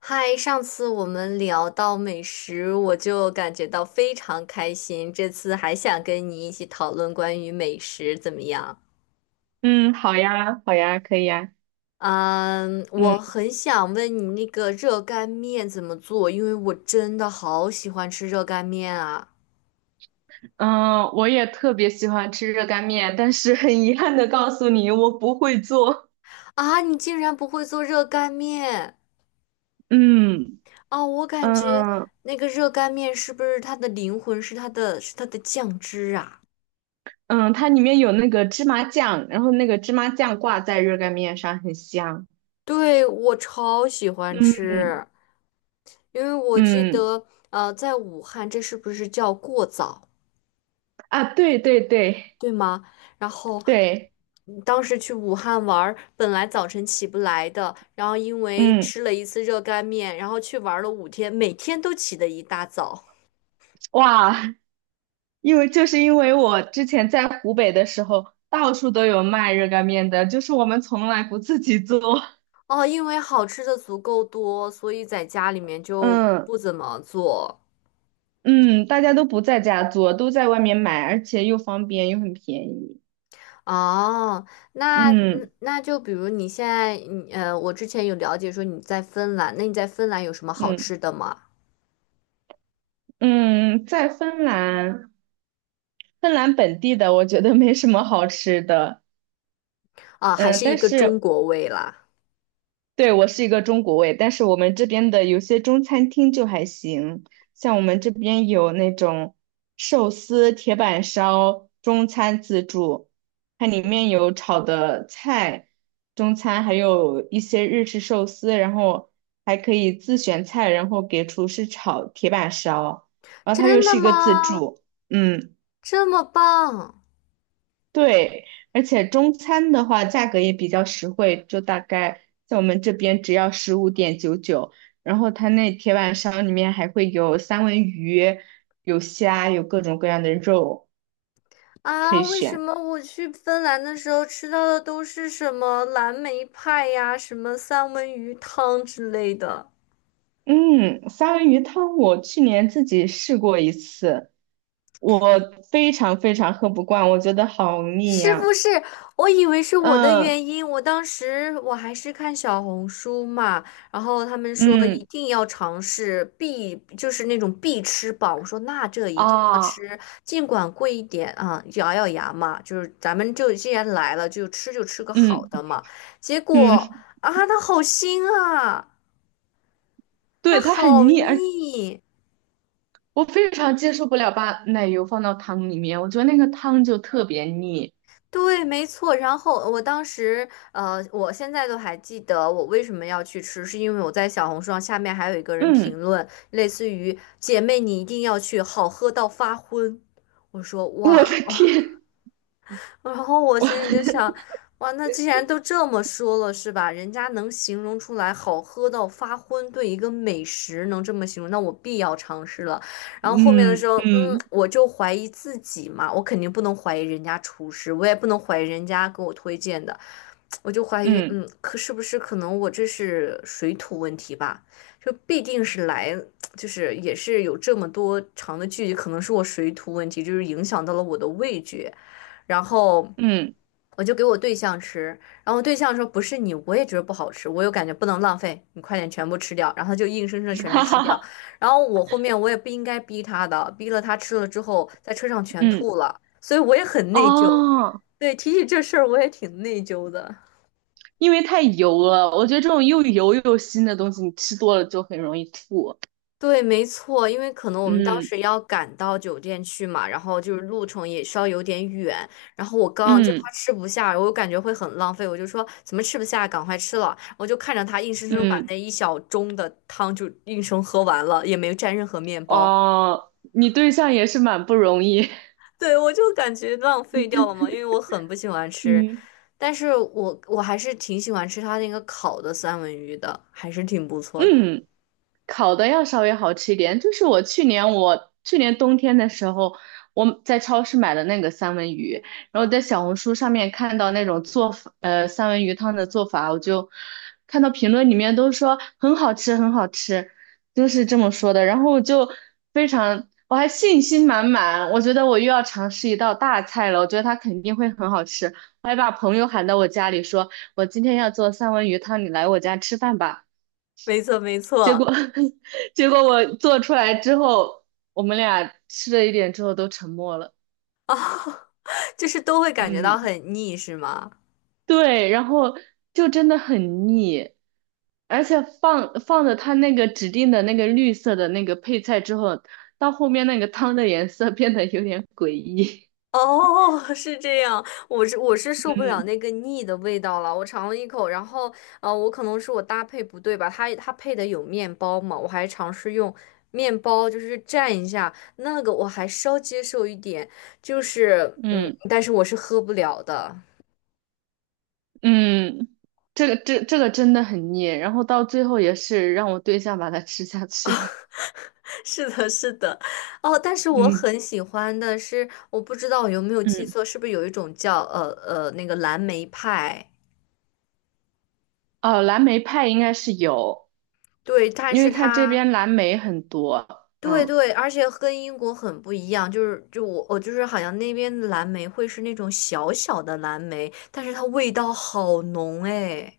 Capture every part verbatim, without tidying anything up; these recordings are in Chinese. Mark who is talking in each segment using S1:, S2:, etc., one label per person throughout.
S1: 嗨，上次我们聊到美食，我就感觉到非常开心。这次还想跟你一起讨论关于美食，怎么样？
S2: 嗯，好呀，好呀，可以呀。
S1: 嗯，
S2: 嗯
S1: 我很想问你那个热干面怎么做，因为我真的好喜欢吃热干面啊！
S2: 嗯，呃我也特别喜欢吃热干面，但是很遗憾的告诉你，我不会做。
S1: 啊，你竟然不会做热干面？
S2: 嗯
S1: 哦，我感觉
S2: 嗯
S1: 那个热干面是不是它的灵魂是它的是它的酱汁啊？
S2: 嗯，它里面有那个芝麻酱，然后那个芝麻酱挂在热干面上，很香。
S1: 对，我超喜欢
S2: 嗯
S1: 吃。因为我记
S2: 嗯
S1: 得，呃，在武汉，这是不是叫过早，
S2: 啊，对对对
S1: 对吗？然后
S2: 对，
S1: 嗯当时去武汉玩儿，本来早晨起不来的，然后因为
S2: 嗯
S1: 吃了一次热干面，然后去玩了五天，每天都起得一大早。
S2: 哇，因为就是因为我之前在湖北的时候，到处都有卖热干面的，就是我们从来不自己做。
S1: 哦，因为好吃的足够多，所以在家里面 就
S2: 嗯
S1: 不怎么做。
S2: 嗯，大家都不在家做，都在外面买，而且又方便又很便宜。
S1: 哦，那嗯，
S2: 嗯
S1: 那就比如你现在，你呃，我之前有了解说你在芬兰，那你在芬兰有什么好
S2: 嗯
S1: 吃的吗？
S2: 嗯，在芬兰，芬兰本地的我觉得没什么好吃的。
S1: 啊，还
S2: 嗯，
S1: 是一
S2: 但
S1: 个中
S2: 是
S1: 国味啦。
S2: 对，我是一个中国胃，但是我们这边的有些中餐厅就还行，像我们这边有那种寿司、铁板烧、中餐自助，它里面有炒的菜，中餐还有一些日式寿司，然后还可以自选菜，然后给厨师炒铁板烧，然后它又
S1: 真的
S2: 是一个自
S1: 吗？
S2: 助。嗯，
S1: 这么棒
S2: 对，而且中餐的话价格也比较实惠，就大概在我们这边只要十五点九九，然后它那铁板烧里面还会有三文鱼、有虾、有各种各样的肉可
S1: 啊！
S2: 以
S1: 为什
S2: 选。
S1: 么我去芬兰的时候吃到的都是什么蓝莓派呀、什么三文鱼汤之类的？
S2: 嗯，三文鱼汤我去年自己试过一次，我非常非常喝不惯，我觉得好腻
S1: 是不
S2: 呀。
S1: 是？我以为是我的
S2: 嗯
S1: 原因，我当时我还是看小红书嘛，然后他们说一
S2: 嗯
S1: 定要尝试必，就是那种必吃榜，我说那这一定要
S2: 啊
S1: 吃，尽管贵一点啊，咬咬牙嘛，就是咱们就既然来了，就吃就吃个
S2: 嗯
S1: 好的嘛。结果
S2: 嗯，
S1: 啊，它好腥啊，它
S2: 对，它很
S1: 好
S2: 腻，而
S1: 腻。
S2: 我非常接受不了把奶油放到汤里面，我觉得那个汤就特别腻。
S1: 对，没错。然后我当时，呃，我现在都还记得我为什么要去吃，是因为我在小红书上下面还有一个人
S2: 嗯，
S1: 评论，类似于"姐妹你一定要去，好喝到发昏"。我说
S2: 我
S1: 哇，
S2: 的天，
S1: 然后我
S2: 我
S1: 心里就 想，哇，那既然都这么说了，是吧？人家能形容出来好喝到发昏，对一个美食能这么形容，那我必要尝试了。然后后面的时
S2: 嗯
S1: 候，嗯，
S2: 嗯
S1: 我就怀疑自己嘛，我肯定不能怀疑人家厨师，我也不能怀疑人家给我推荐的，我就怀疑，
S2: 嗯
S1: 嗯，可是不是可能我这是水土问题吧？就必定是来，就是也是有这么多长的距离，可能是我水土问题，就是影响到了我的味觉。然后
S2: 嗯。
S1: 我就给我对象吃，然后我对象说不是你，我也觉得不好吃，我又感觉不能浪费，你快点全部吃掉，然后他就硬生生的 全是
S2: 哈
S1: 吃
S2: 哈
S1: 掉，
S2: 哈。
S1: 然后我后面我也不应该逼他的，逼了他吃了之后在车上全
S2: 嗯
S1: 吐了，所以我也很内疚。
S2: 哦，
S1: 对，提起这事儿我也挺内疚的。
S2: 因为太油了，我觉得这种又油又腥的东西，你吃多了就很容易吐。
S1: 对，没错，因为可能我们当
S2: 嗯
S1: 时要赶到酒店去嘛，然后就是路程也稍有点远，然后我刚就
S2: 嗯
S1: 他吃不下，我感觉会很浪费，我就说怎么吃不下，赶快吃了，我就看着他硬生生把
S2: 嗯，
S1: 那一小盅的汤就硬生喝完了，也没蘸任何面包。
S2: 哦，你对象也是蛮不容易。
S1: 对，我就感觉浪费掉了嘛，因为我很不喜欢 吃，
S2: 嗯
S1: 但是我我还是挺喜欢吃他那个烤的三文鱼的，还是挺不错的，
S2: 嗯。烤的要稍微好吃一点。就是我去年我去年冬天的时候，我在超市买的那个三文鱼，然后在小红书上面看到那种做法，呃，三文鱼汤的做法，我就看到评论里面都说很好吃，很好吃，就是这么说的。然后我就非常，我还信心满满，我觉得我又要尝试一道大菜了，我觉得它肯定会很好吃。我还把朋友喊到我家里说，我今天要做三文鱼汤，你来我家吃饭吧。
S1: 没错没
S2: 结
S1: 错。
S2: 果 结果我做出来之后，我们俩吃了一点之后都沉默了。
S1: 哦，就是都会感觉到
S2: 嗯，
S1: 很腻，是吗？
S2: 对，然后就真的很腻，而且放放的它那个指定的那个绿色的那个配菜之后，到后面那个汤的颜色变得有点诡异。
S1: 哦，是这样，我是我是 受不了
S2: 嗯
S1: 那个腻的味道了。我尝了一口，然后呃，我可能是我搭配不对吧，它它配的有面包嘛，我还尝试用面包就是蘸一下，那个我还稍接受一点，就是嗯，
S2: 嗯
S1: 但是我是喝不了的。
S2: 嗯，这个这这个真的很腻，然后到最后也是让我对象把它吃下去了。
S1: 是的，是的，哦，但是 我
S2: 嗯
S1: 很喜欢的是，我不知道我有没有记
S2: 嗯，
S1: 错，是不是有一种叫呃呃那个蓝莓派？
S2: 哦，蓝莓派应该是有。
S1: 对，但
S2: 因
S1: 是
S2: 为它这
S1: 它
S2: 边蓝莓很多。
S1: 对
S2: 嗯，
S1: 对，而且跟英国很不一样，就是就我我就是好像那边的蓝莓会是那种小小的蓝莓，但是它味道好浓哎。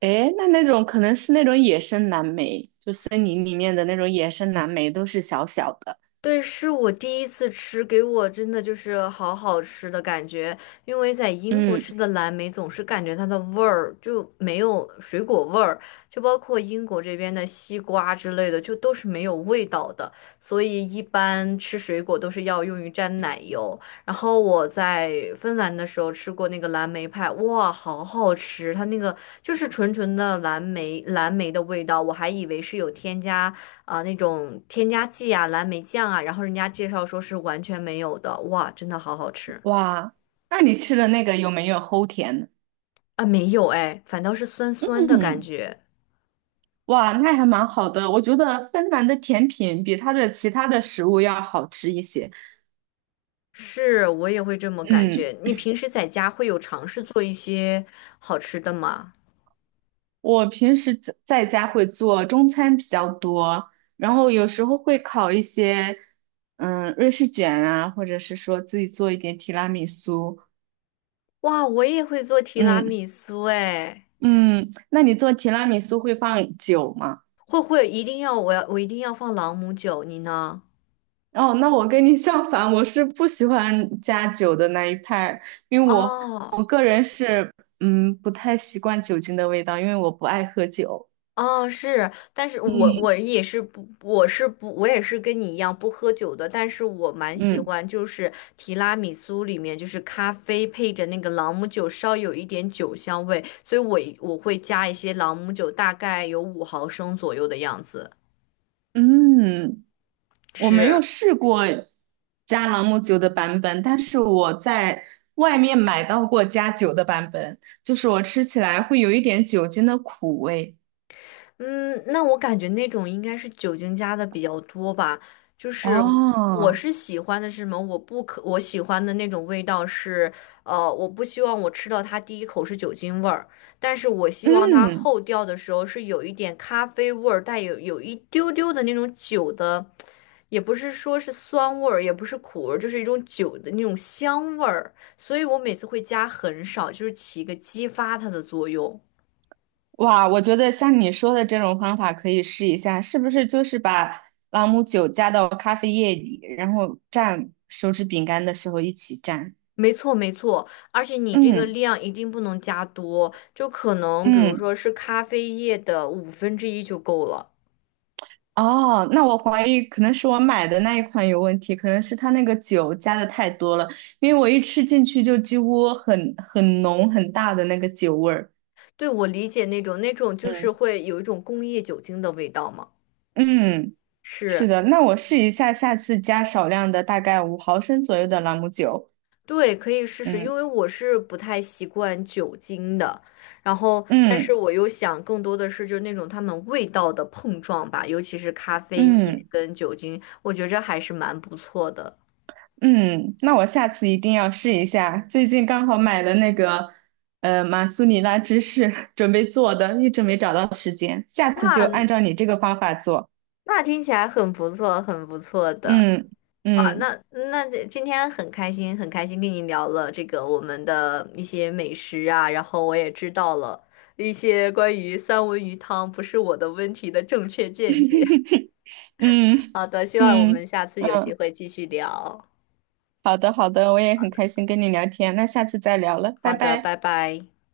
S2: 诶，那那种可能是那种野生蓝莓，就森林里面的那种野生蓝莓都是小小的。
S1: 对，是我第一次吃，给我真的就是好好吃的感觉。因为在英国
S2: 嗯，
S1: 吃的蓝莓总是感觉它的味儿就没有水果味儿，就包括英国这边的西瓜之类的，就都是没有味道的。所以一般吃水果都是要用于蘸奶油。然后我在芬兰的时候吃过那个蓝莓派，哇，好好吃！它那个就是纯纯的蓝莓，蓝莓的味道，我还以为是有添加。啊，那种添加剂啊、蓝莓酱啊，然后人家介绍说是完全没有的，哇，真的好好吃
S2: 哇，那你吃的那个有没有齁甜呢？
S1: 啊！没有哎，反倒是酸酸的感
S2: 嗯，
S1: 觉，
S2: 哇，那还蛮好的，我觉得芬兰的甜品比它的其他的食物要好吃一些。
S1: 是我也会这么感
S2: 嗯。
S1: 觉。你平时在家会有尝试做一些好吃的吗？
S2: 我平时在在家会做中餐比较多，然后有时候会烤一些。嗯，瑞士卷啊，或者是说自己做一点提拉米苏。
S1: 哇，我也会做提拉
S2: 嗯
S1: 米苏哎，
S2: 嗯，那你做提拉米苏会放酒吗？
S1: 会会一定要我要我一定要放朗姆酒，你呢？
S2: 哦，那我跟你相反，我是不喜欢加酒的那一派，因为我
S1: 哦
S2: 我个人是嗯不太习惯酒精的味道，因为我不爱喝酒。
S1: 哦，是，但是我
S2: 嗯
S1: 我也是不，我是不，我也是跟你一样不喝酒的，但是我蛮喜
S2: 嗯。
S1: 欢，就是提拉米苏里面就是咖啡配着那个朗姆酒，稍有一点酒香味，所以我我会加一些朗姆酒，大概有五毫升左右的样子。
S2: 嗯。我没
S1: 是。
S2: 有试过加朗姆酒的版本，但是我在外面买到过加酒的版本，就是我吃起来会有一点酒精的苦味。
S1: 嗯，那我感觉那种应该是酒精加的比较多吧。就是我我
S2: 哦，
S1: 是喜欢的是什么？我不可我喜欢的那种味道是，呃，我不希望我吃到它第一口是酒精味儿，但是我希望它
S2: 嗯，
S1: 后调的时候是有一点咖啡味儿，带有有一丢丢的那种酒的，也不是说是酸味儿，也不是苦味儿，就是一种酒的那种香味儿。所以我每次会加很少，就是起一个激发它的作用。
S2: 哇，我觉得像你说的这种方法可以试一下，是不是就是把朗姆酒加到咖啡液里，然后蘸手指饼干的时候一起蘸？
S1: 没错，没错，而且你这个
S2: 嗯
S1: 量一定不能加多，就可能比如
S2: 嗯。
S1: 说是咖啡液的五分之一就够了。
S2: 哦，那我怀疑可能是我买的那一款有问题，可能是它那个酒加的太多了，因为我一吃进去就几乎很很浓很大的那个酒味儿。
S1: 对，我理解那种那种就
S2: 嗯
S1: 是会有一种工业酒精的味道嘛。
S2: 嗯，是
S1: 是，
S2: 的，那我试一下，下次加少量的，大概五毫升左右的朗姆酒。
S1: 对，可以试试，因
S2: 嗯
S1: 为我是不太习惯酒精的，然后但是
S2: 嗯
S1: 我又想更多的是就是那种它们味道的碰撞吧，尤其是咖啡液
S2: 嗯
S1: 跟酒精，我觉着还是蛮不错的。
S2: 嗯，那我下次一定要试一下。最近刚好买了那个呃马苏里拉芝士，准备做的，一直没找到时间，下次就
S1: 哇，
S2: 按照你这个方法做。
S1: 那听起来很不错，很不错的。
S2: 嗯
S1: 啊，
S2: 嗯
S1: 那那今天很开心，很开心跟你聊了这个我们的一些美食啊，然后我也知道了一些关于三文鱼汤不是我的问题的正确见解。
S2: 嗯
S1: 好的，希望我
S2: 嗯
S1: 们下次有机
S2: 嗯，
S1: 会继续聊。
S2: 好的好的，我也很开心跟你聊天，那下次再聊了，拜
S1: 好的，拜
S2: 拜。
S1: 拜。